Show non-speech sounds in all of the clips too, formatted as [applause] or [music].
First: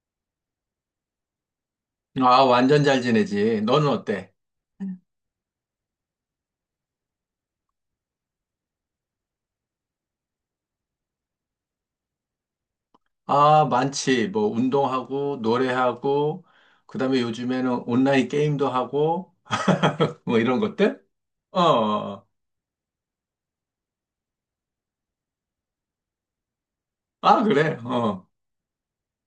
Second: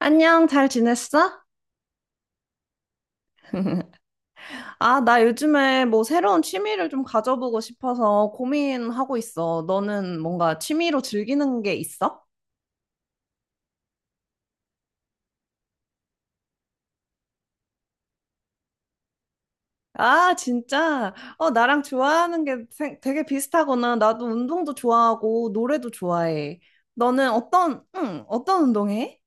안녕, 잘 지냈어? 아, 완전 잘 지내지. 너는 [laughs] 어때? 아, 나 요즘에 뭐 새로운 취미를 좀 가져보고 싶어서 고민하고 있어. 너는 뭔가 취미로 즐기는 게 있어? 아, 많지. 뭐, 운동하고, 노래하고, 그 다음에 요즘에는 온라인 게임도 하고, [laughs] 아, 뭐 이런 것들? 진짜? 어, 어. 어, 나랑 어. 좋아하는 게 되게 비슷하구나. 나도 운동도 좋아하고 노래도 좋아해. 너는 아, 그래. 어떤, 응, 어. 어떤 운동해?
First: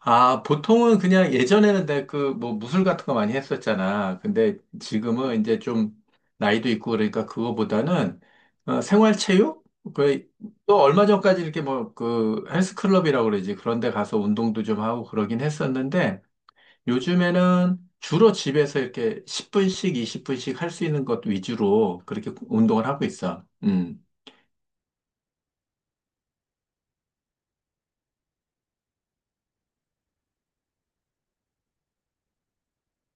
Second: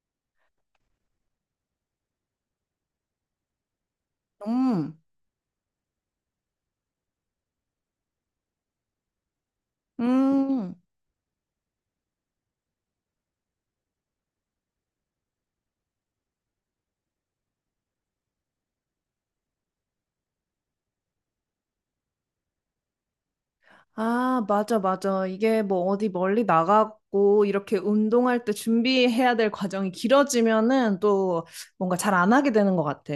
아, 보통은 그냥 예전에는 내가 그, 뭐, 무술 같은 거 많이 했었잖아. 근데 음, 지금은 이제 좀 나이도 있고 그러니까 그거보다는 어, 생활체육? 그, 음. 또 얼마 전까지 이렇게 뭐, 그, 헬스클럽이라고 그러지. 그런 데 가서 운동도 좀 하고 그러긴 했었는데, 요즘에는 주로 집에서 이렇게 10분씩, 20분씩 할 수 있는 것 위주로 그렇게 운동을 하고 있어. 음. 아, 맞아, 맞아. 이게 뭐 어디 멀리 나가고 이렇게 운동할 때 준비해야 될 과정이 길어지면은 또 뭔가 잘 안 하게 되는 것 같아.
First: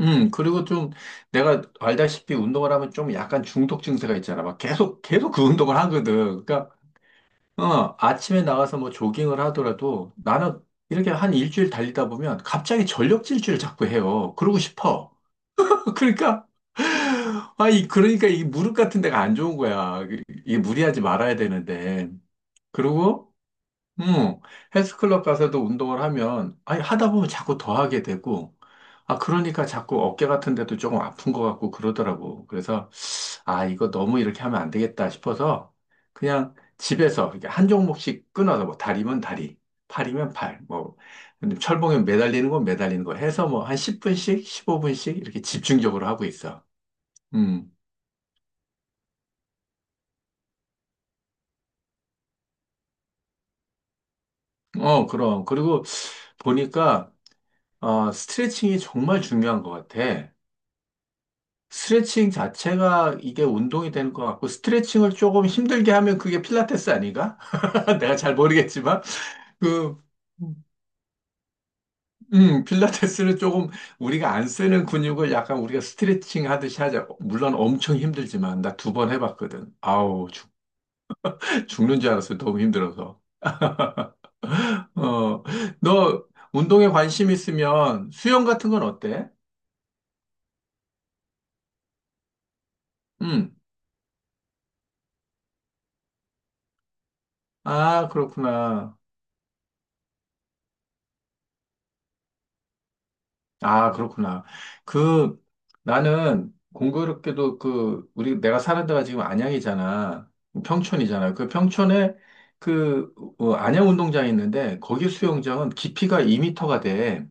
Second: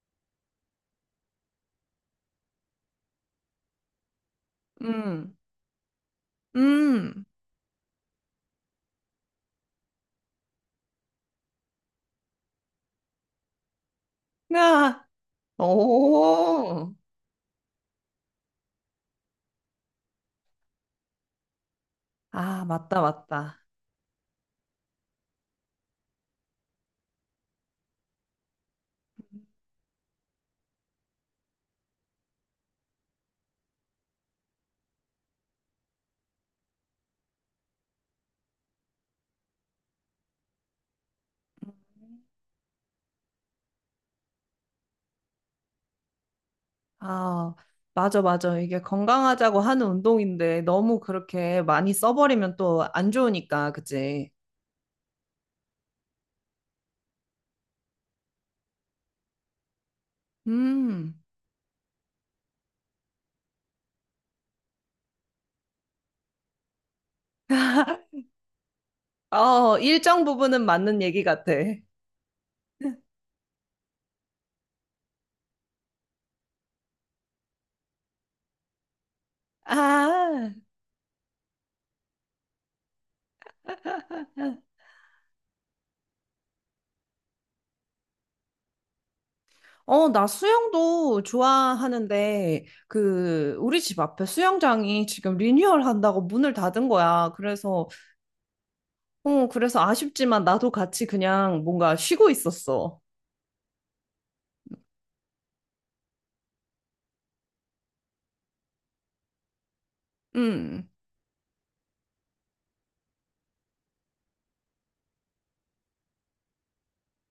그리고 좀 내가 알다시피 운동을 하면 좀 약간 중독 증세가 있잖아. 막 계속 음, 그 운동을 하거든. 그러니까, 음, 어, 아침에 나가서 뭐 조깅을 하더라도 나는 이렇게 한 일주일 달리다 보면 갑자기 전력 질주를 자꾸 해요. 그러고 아, 싶어. [laughs] 그러니까 오, 아, 이, 그러니까 이 무릎 같은 데가 안 좋은 거야. 이게 무리하지 말아야 되는데. 아, 맞다, 그리고 맞다. 음, 헬스클럽 가서도 운동을 하면, 아니, 하다 보면 자꾸 더 하게 되고, 아, 그러니까 자꾸 어깨 같은 데도 조금 아픈 것 같고 그러더라고. 그래서, 아, 이거 너무 이렇게 하면 안 되겠다 싶어서, 그냥 집에서 이렇게 한 종목씩 끊어서, 뭐, 다리면 다리, 팔이면 팔, 뭐, 근데 철봉에 매달리는 건 매달리는 거 해서 뭐, 한 10분씩, 15분씩 이렇게 집중적으로 하고 있어. 아, 음, 맞아, 맞아. 이게 건강하자고 하는 운동인데 너무 그렇게 많이 써버리면 또 안 좋으니까, 그치? 어, 그럼. 그리고 보니까, 어, 스트레칭이 정말 중요한 것 같아. 음, 스트레칭 자체가 이게 운동이 되는 것 같고, 스트레칭을 조금 힘들게 하면 그게 필라테스 아닌가? [laughs] 내가 잘 모르겠지만, 어, 그, 일정 부분은 맞는 얘기 같아. 필라테스는 조금 우리가 안 쓰는 근육을 약간 우리가 스트레칭 하듯이 하자. 물론 엄청 힘들지만, 나 두 번 해봤거든. 아우, 죽, 아. 죽는 줄 알았어. 너무 힘들어서. [laughs] 어, 너 운동에 관심 있으면 수영 같은 건 어때? 어, 나 수영도 좋아하는데, 음, 그, 우리 집 앞에 수영장이 지금 리뉴얼 한다고 문을 닫은 거야. 그래서, 아, 그렇구나. 어, 그래서 아쉽지만 나도 같이 그냥 뭔가 쉬고 있었어. 아, 그렇구나. 그, 나는 공교롭게도 그, 우리, 내가 사는 데가 지금 안양이잖아. 음, 평촌이잖아. 그 평촌에 그, 어, 안양 운동장이 있는데, 거기 수영장은 깊이가 2터가 돼.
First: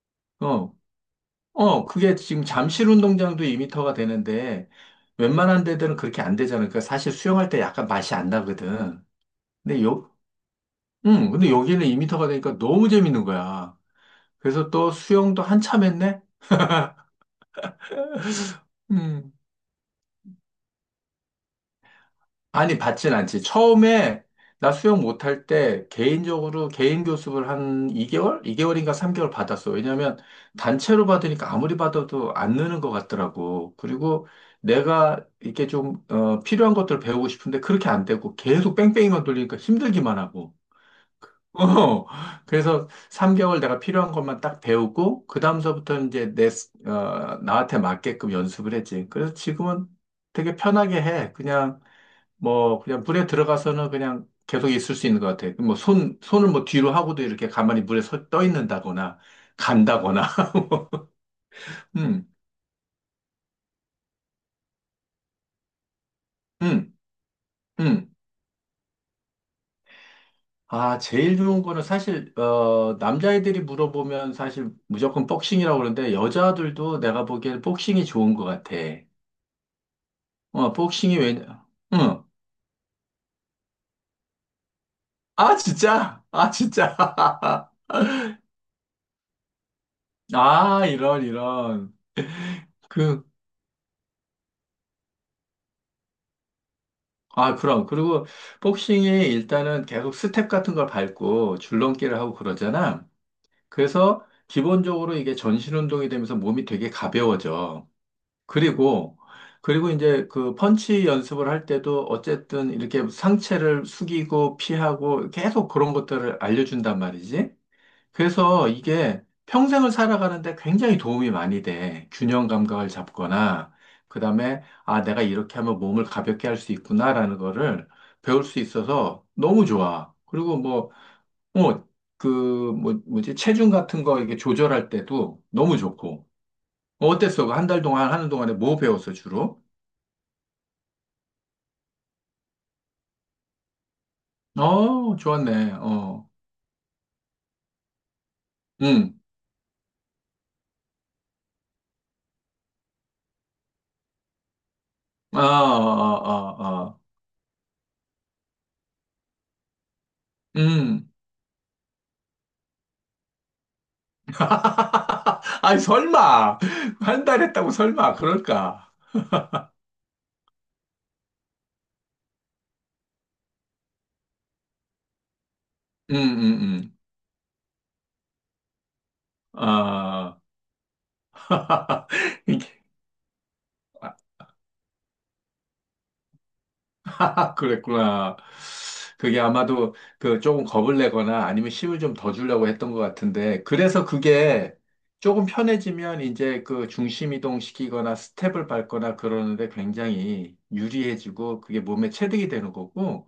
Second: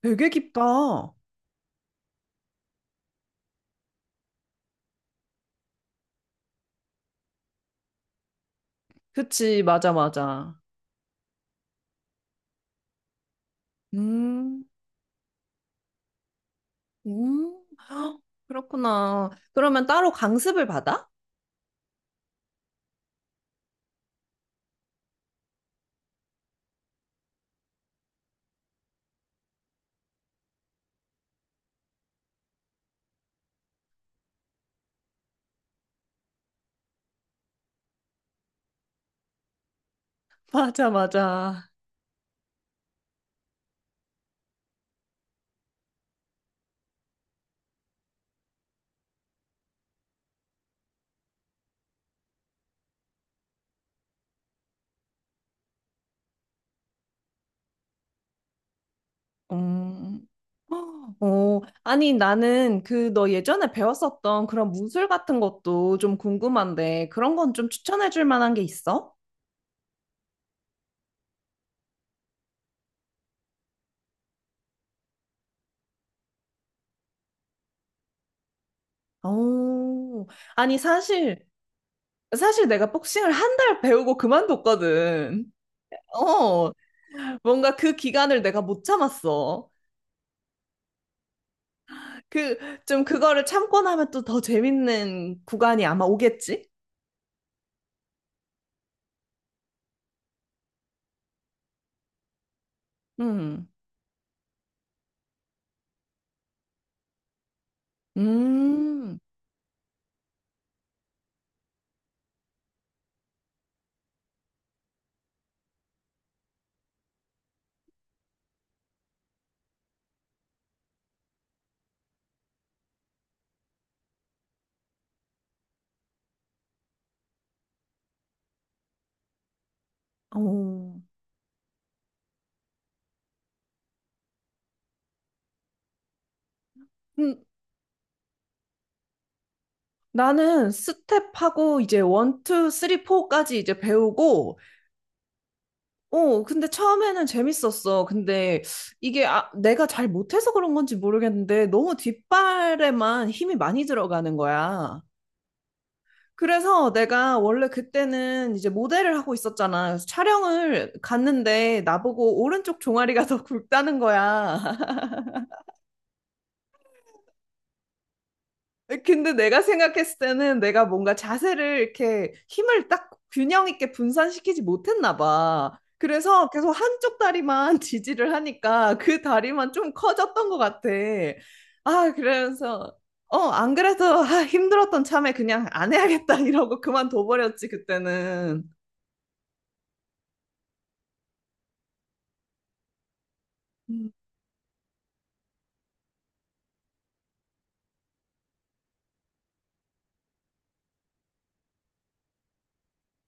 되게 어, 깊다. 어, 그게 지금 잠실 운동장도 2터가 되는데, 웬만한 데들은 그렇게 안 되잖아. 그러니까 사실 수영할 때 약간 맛이 안 나거든. 그치, 근데 맞아, 요, 맞아. 응, 근데 여기는 2터가 되니까 너무 재밌는 거야. 음, 그래서 또 수영도 한참 했네? [gasps] 헉, 그렇구나. 음. 그러면 따로 강습을 받아? 아니, 받진 않지. 처음에 나 수영 못할 때 개인적으로 개인 교습을 한 2개월? 2개월인가 3개월 받았어. 왜냐면 단체로 받으니까 아무리 받아도 안 느는 것 같더라고. 그리고 내가 이렇게 좀, 어, 필요한 것들을 배우고 싶은데 그렇게 안 되고 계속 뺑뺑이만 돌리니까 힘들기만 [laughs] 하고. 맞아, [laughs] 맞아. 어, 그래서 3개월 내가 필요한 것만 딱 배우고, 그 다음서부터는 이제 내, 스- 어, 나한테 맞게끔 연습을 했지. 그래서 지금은 되게 편하게 해. 그냥 뭐 그냥 물에 들어가서는 그냥 계속 있을 수 있는 것 같아요. 뭐 손을 뭐 뒤로 하고도 이렇게 가만히 물에 떠 있는다거나 음. 간다거나. [laughs] 뭐, 어, 아니, 음, 나는 그 너 예전에 배웠었던 그런 무술 같은 것도 좀 음, 궁금한데, 그런 건 좀 추천해 음. 줄 만한 게 있어? 아, 제일 좋은 거는 사실 어, 남자애들이 물어보면 사실 무조건 복싱이라고 그러는데 여자들도 내가 보기엔 복싱이 좋은 것 같아. 어, 어, 아니, 복싱이 왜? 사실, 응. 사실 내가 복싱을 한 달 배우고 그만뒀거든. 아, 진짜? 아, 어, 진짜? [laughs] 뭔가 그 기간을 내가 못 참았어. 아, 이런 이런. 그, 좀 그 그거를 참고 나면 또 더 재밌는 구간이 아마 오겠지? 아, 그럼. 그리고 복싱이 일단은 계속 스텝 같은 걸 밟고 줄넘기를 하고 그러잖아. 음, 그래서 기본적으로 이게 전신 운동이 되면서 몸이 되게 가벼워져. 음, 그리고, 그리고 이제 그 펀치 연습을 할 때도 어쨌든 이렇게 상체를 숙이고 피하고 계속 그런 것들을 알려준단 말이지. 그래서 이게 평생을 살아가는데 굉장히 도움이 많이 돼. 균형 감각을 잡거나, 그 다음에, 아, 내가 이렇게 하면 몸을 가볍게 할 수 있구나라는 거를 배울 수 있어서 너무 좋아. 그리고 뭐, 어. 뭐, 그, 뭐, 뭐지, 체중 같은 거 이게 조절할 때도 너무 좋고. 어, 음, 어땠어? 그 한달 동안 하는 동안에 뭐 배웠어, 주로? 나는 스텝하고 이제 원, 투, 쓰리, 포까지 이제 배우고, 어, 좋았네. 어, 어, 근데 처음에는 재밌었어. 근데 응. 이게 아, 내가 잘 못해서 그런 건지 모르겠는데 너무 뒷발에만 힘이 많이 들어가는 거야. 아, 아, 아, 그래서 아. 내가 원래 그때는 이제 모델을 하고 있었잖아. 그래서 촬영을 음, 갔는데 나보고 오른쪽 종아리가 [laughs] 더 굵다는 거야. [laughs] 아니, 설마. 한 달 했다고 설마. 그럴까? 근데 내가 생각했을 때는 내가 뭔가 자세를 이렇게 힘을 딱 균형 있게 분산시키지 못했나 봐. 음, 그래서 음, 계속 음. 한쪽 다리만 [laughs] 지지를 하니까 그 다리만 좀 아, 커졌던 것 같아. [laughs] 아, 이게, 그래서, 어, 안 그래도 [laughs] 아, 힘들었던 참에 그냥 안 해야겠다 [laughs] 이러고 그만둬버렸지, 그랬구나. 그때는. 그게 아마도 그 조금 겁을 내거나 아니면 힘을 좀 더 주려고 했던 것 같은데. 그래서 음, 그게 조금 편해지면 이제 그 중심 이동시키거나 스텝을 밟거나 그러는데 굉장히 유리해지고 그게 몸에 체득이 되는 거고.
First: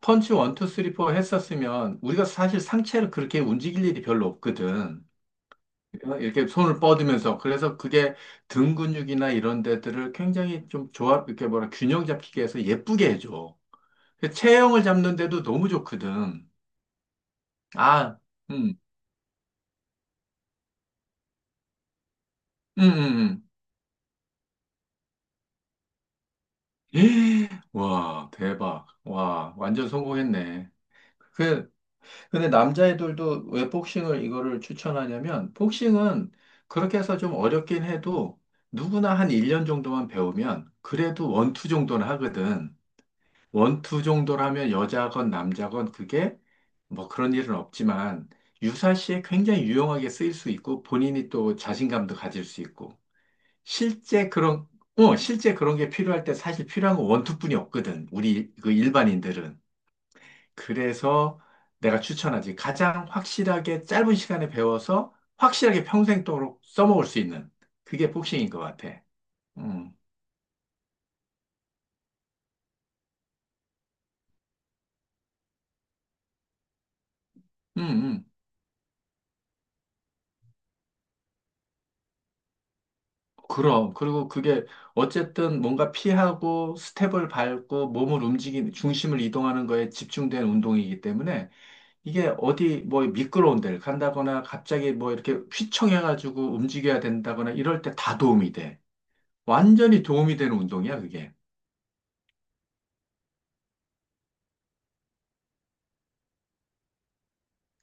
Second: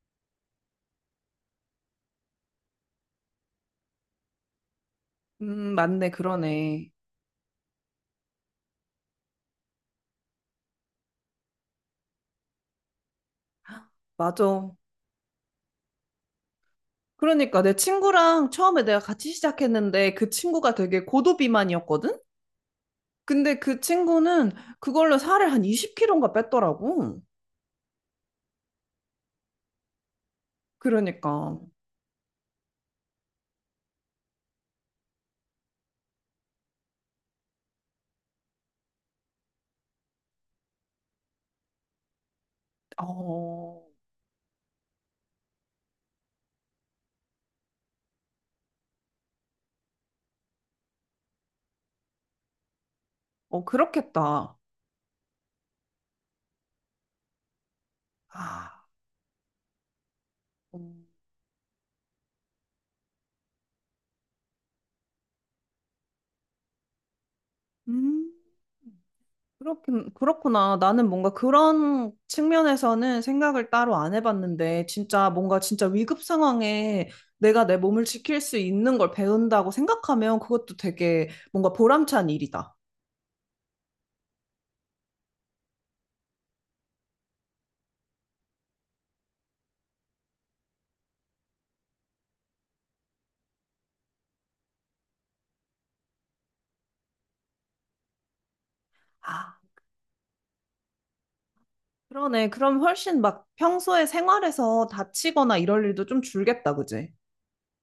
펀치 원, 투, 쓰리, 포 했었으면 우리가 사실 상체를 그렇게 움직일 일이 별로 없거든. 맞네, 어, 이렇게 손을 그러네. 뻗으면서. 그래서 그게 등 근육이나 이런 데들을 굉장히 좀 조합, 이렇게 뭐라, 균형 잡히게 해서 예쁘게 해줘. 그 맞아. 체형을 잡는데도 너무 좋거든. 그러니까 내 아, 친구랑 음, 처음에 내가 같이 시작했는데 그 친구가 되게 고도비만이었거든? 음. 근데 그 친구는 그걸로 살을 한 20kg인가 [gasps] 뺐더라고. 예, 와, 대박. 와, 완전 성공했네. 그러니까, 그 근데 남자애들도 왜 복싱을 이거를 추천하냐면, 복싱은 그렇게 해서 좀 어렵긴 해도 누구나 한 1년 정도만 배우면 그래도 원투 정도는 하거든. 어, 원투 정도라면 여자건 남자건 그게 뭐 그런 일은 없지만 유사시에 굉장히 유용하게 쓰일 수 있고 본인이 또 자신감도 가질 수 있고 어, 실제 그렇겠다. 그런, 어, 실제 그런 게 필요할 때 사실 필요한 건 원투뿐이 없거든. 우리 그 아, 일반인들은. 그래서 내가 추천하지. 가장 확실하게 짧은 시간에 배워서 확실하게 평생도록 써먹을 수 있는 그게 음, 복싱인 것 같아. 음, 그렇긴, 그렇구나. 나는 뭔가 그런 측면에서는 생각을 따로 안 해봤는데, 진짜 뭔가 진짜 위급 상황에 내가 내 음, 몸을 음. 지킬 수 있는 걸 배운다고 생각하면 그것도 되게 뭔가 보람찬 일이다. 그럼. 그리고 그게 어쨌든 뭔가 피하고 스텝을 밟고 몸을 움직이는, 중심을 이동하는 거에 집중된 운동이기 때문에 이게 어디 뭐 미끄러운 데를 간다거나 갑자기 뭐 이렇게 휘청해가지고 움직여야 된다거나 이럴 때 다 도움이 돼. 아, 완전히 도움이 되는 운동이야, 그게. 그러네. 그럼 훨씬 막 평소에 생활에서 다치거나 이럴 일도 좀 줄겠다, 그지?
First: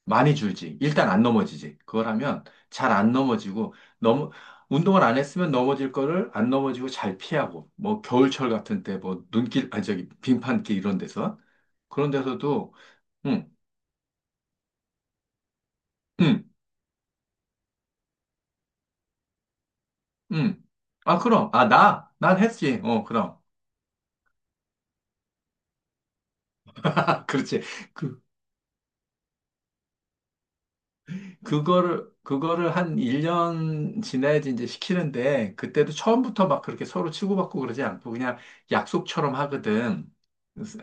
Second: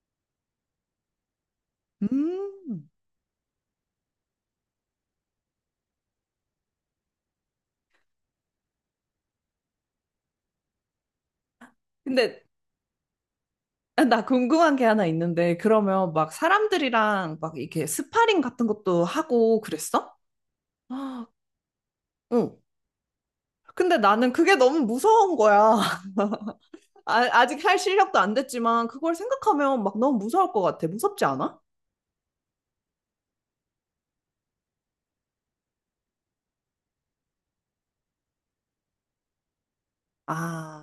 많이 줄지. 일단 안 넘어지지. 그걸 하면 음. 잘 안 넘어지고, 너무, 운동을 안 했으면 넘어질 거를 안 넘어지고 잘 피하고, 뭐 겨울철 같은 때, 뭐 눈길, 아니 저기 빙판길 이런 데서. 그런 근데 데서도, 응, 아, 나 궁금한 게 하나 있는데 그러면 막 응, 사람들이랑 막 이렇게 스파링 같은 것도 하고 그랬어? 응. 아, 아, 그럼. 아, 나? 난 응. 했지. 어, 그럼. 근데 나는 그게 너무 무서운 거야. [laughs] 아, [laughs] 그렇지. 아직 할 실력도 그 안 됐지만 그걸 생각하면 막 너무 무서울 것 같아. 무섭지 않아? 그거를 한 1년 지나야지 이제 시키는데, 그때도 처음부터 막 그렇게 서로 치고받고 그러지 않고 그냥 약속처럼 하거든.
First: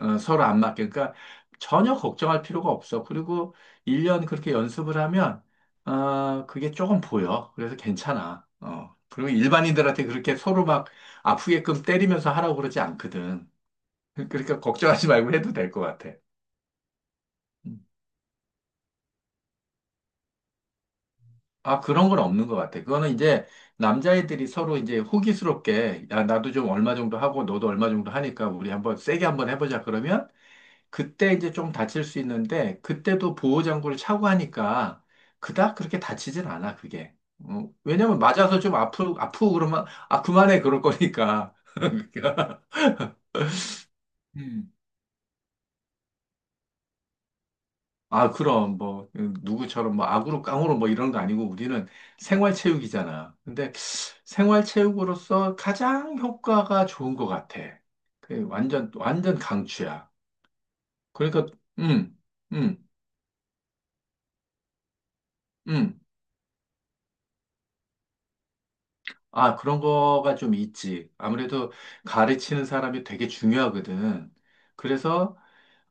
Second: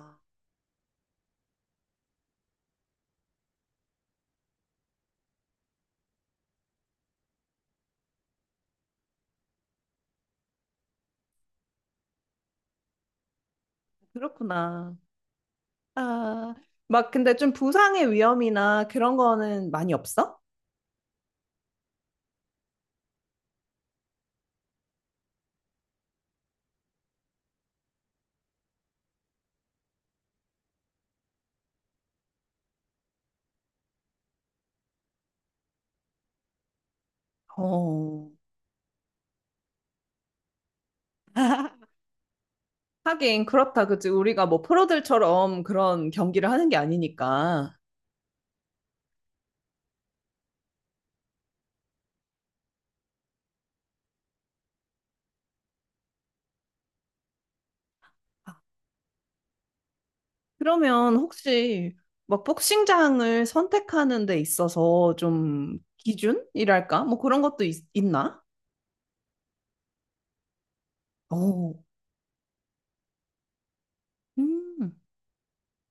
어, 서로 안 맞게. 그러니까 전혀 걱정할 필요가 없어. 그리고 1년 그렇게 연습을 하면, 아, 그게 조금 보여. 그래서 괜찮아. 어. 그리고 일반인들한테 그렇게 서로 막 아프게끔 때리면서 하라고 그러지 않거든. [laughs] 그러니까 그렇구나. 걱정하지 말고 해도 될 것 같아. 아, 막 근데 좀 음. 부상의 위험이나 그런 거는 많이 없어? 아, 그런 건 없는 것 같아. 그거는 이제 남자애들이 서로 이제 호기스럽게, 야, 나도 좀 얼마 정도 하고 너도 얼마 정도 하니까 우리 한번 세게 한번 해보자. 그러면 그때 이제 좀 다칠 수 있는데 그때도 보호장구를 차고 하니까 그닥 그렇게 다치진 않아, 그게. 어, 왜냐면 어. 맞아서 좀 아프고 그러면, 아, 그만해. 그럴 거니까. [laughs] [laughs] 그러니까. 하긴 그렇다, 그치? 우리가 뭐 프로들처럼 그런 경기를 하는 게 아니니까. 아, 그럼, 뭐, 누구처럼, 뭐, 악으로 깡으로 뭐 이런 거 아니고 우리는 생활체육이잖아. 근데 생활체육으로서 가장 효과가 좋은 것 같아. 그 완전, 완전 강추야. 그러면 그러니까, 혹시 음, 막 음, 복싱장을 선택하는 데 있어서 좀 음. 기준이랄까? 뭐 그런 것도 있, 나 아, 그런 거가 좀 있지. 아무래도 오. 가르치는 사람이 되게 중요하거든. 음. 그래서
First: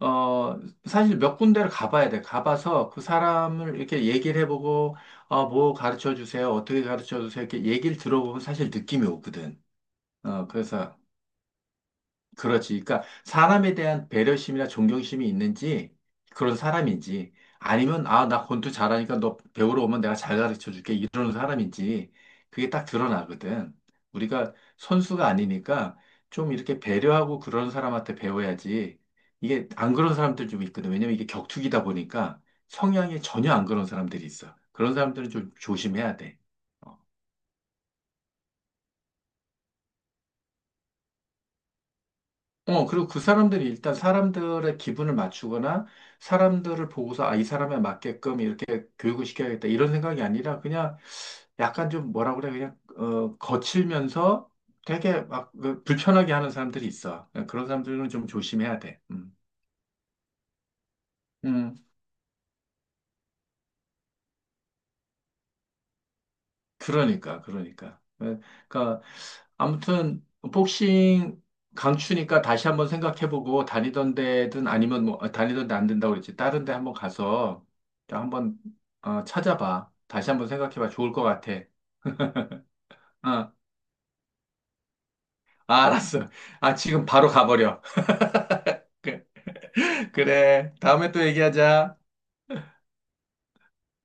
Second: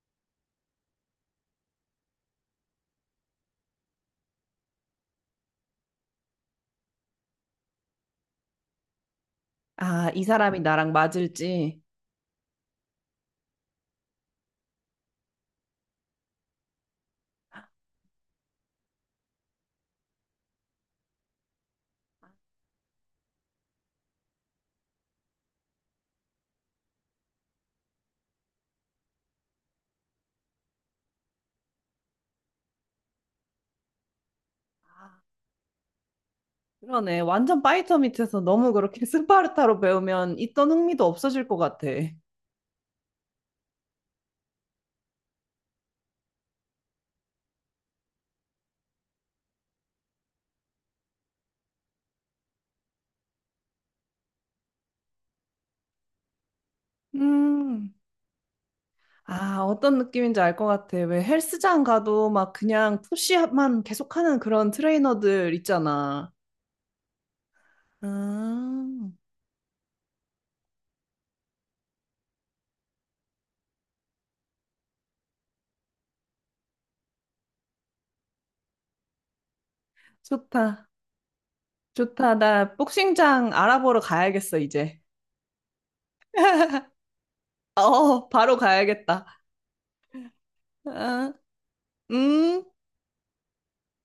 어, 사실 몇 군데를 가봐야 돼. 가봐서 그 사람을 이렇게 얘기를 해보고, 어, 뭐 가르쳐 주세요. 어떻게 가르쳐 주세요. 이렇게 얘기를 들어보면 사실 느낌이 오거든. 아, 이 어, 사람이 나랑 그래서 맞을지. 그렇지. 그러니까 사람에 대한 배려심이나 존경심이 있는지 그런 사람인지 아니면 아, 나 권투 잘하니까 너 배우러 오면 내가 잘 가르쳐 줄게 이러는 사람인지 그게 딱 드러나거든. 우리가 선수가 아니니까 좀 이렇게 배려하고 그런 사람한테 배워야지 이게 안 그런 사람들 좀 있거든. 왜냐면 이게 격투기다 보니까 성향이 전혀 안 그런 사람들이 있어. 그런 아, 사람들은 좀 조심해야 돼. 어. 그러네. 완전 파이터 밑에서 너무 그렇게 [laughs] 스파르타로 배우면 있던 흥미도 없어질 것 같아. 어, 그리고 그 사람들이 일단 사람들의 기분을 맞추거나 사람들을 보고서 아, 이 사람에 맞게끔 이렇게 교육을 시켜야겠다 이런 생각이 아니라 그냥 약간 좀 뭐라 그래 그냥 어, 거칠면서 되게 막그 불편하게 하는 사람들이 있어. 그런 음. 사람들은 좀 조심해야 돼. 음. 아, 어떤 느낌인지 알 것 같아. 왜 음. 헬스장 가도 막 그냥 푸시업만 계속하는 그런 트레이너들 있잖아. 그러니까, 그러니까. 아, 네, 그러니까 아무튼 복싱 강추니까 다시 한번 생각해보고 다니던 데든 아니면 뭐 아, 다니던 데 안 된다고 그랬지. 다른 데 한번 가서 좀 한번 어, 찾아봐. 다시 한번 좋다. 생각해봐. 좋을 것 같아. 좋다. 나 어, 복싱장 아, 알아보러 가야겠어, 이제. 알았어. 아, 지금 바로 가버려. 어, 바로 가야겠다. [laughs] 그래. 다음에 또 아, 얘기하자. 음.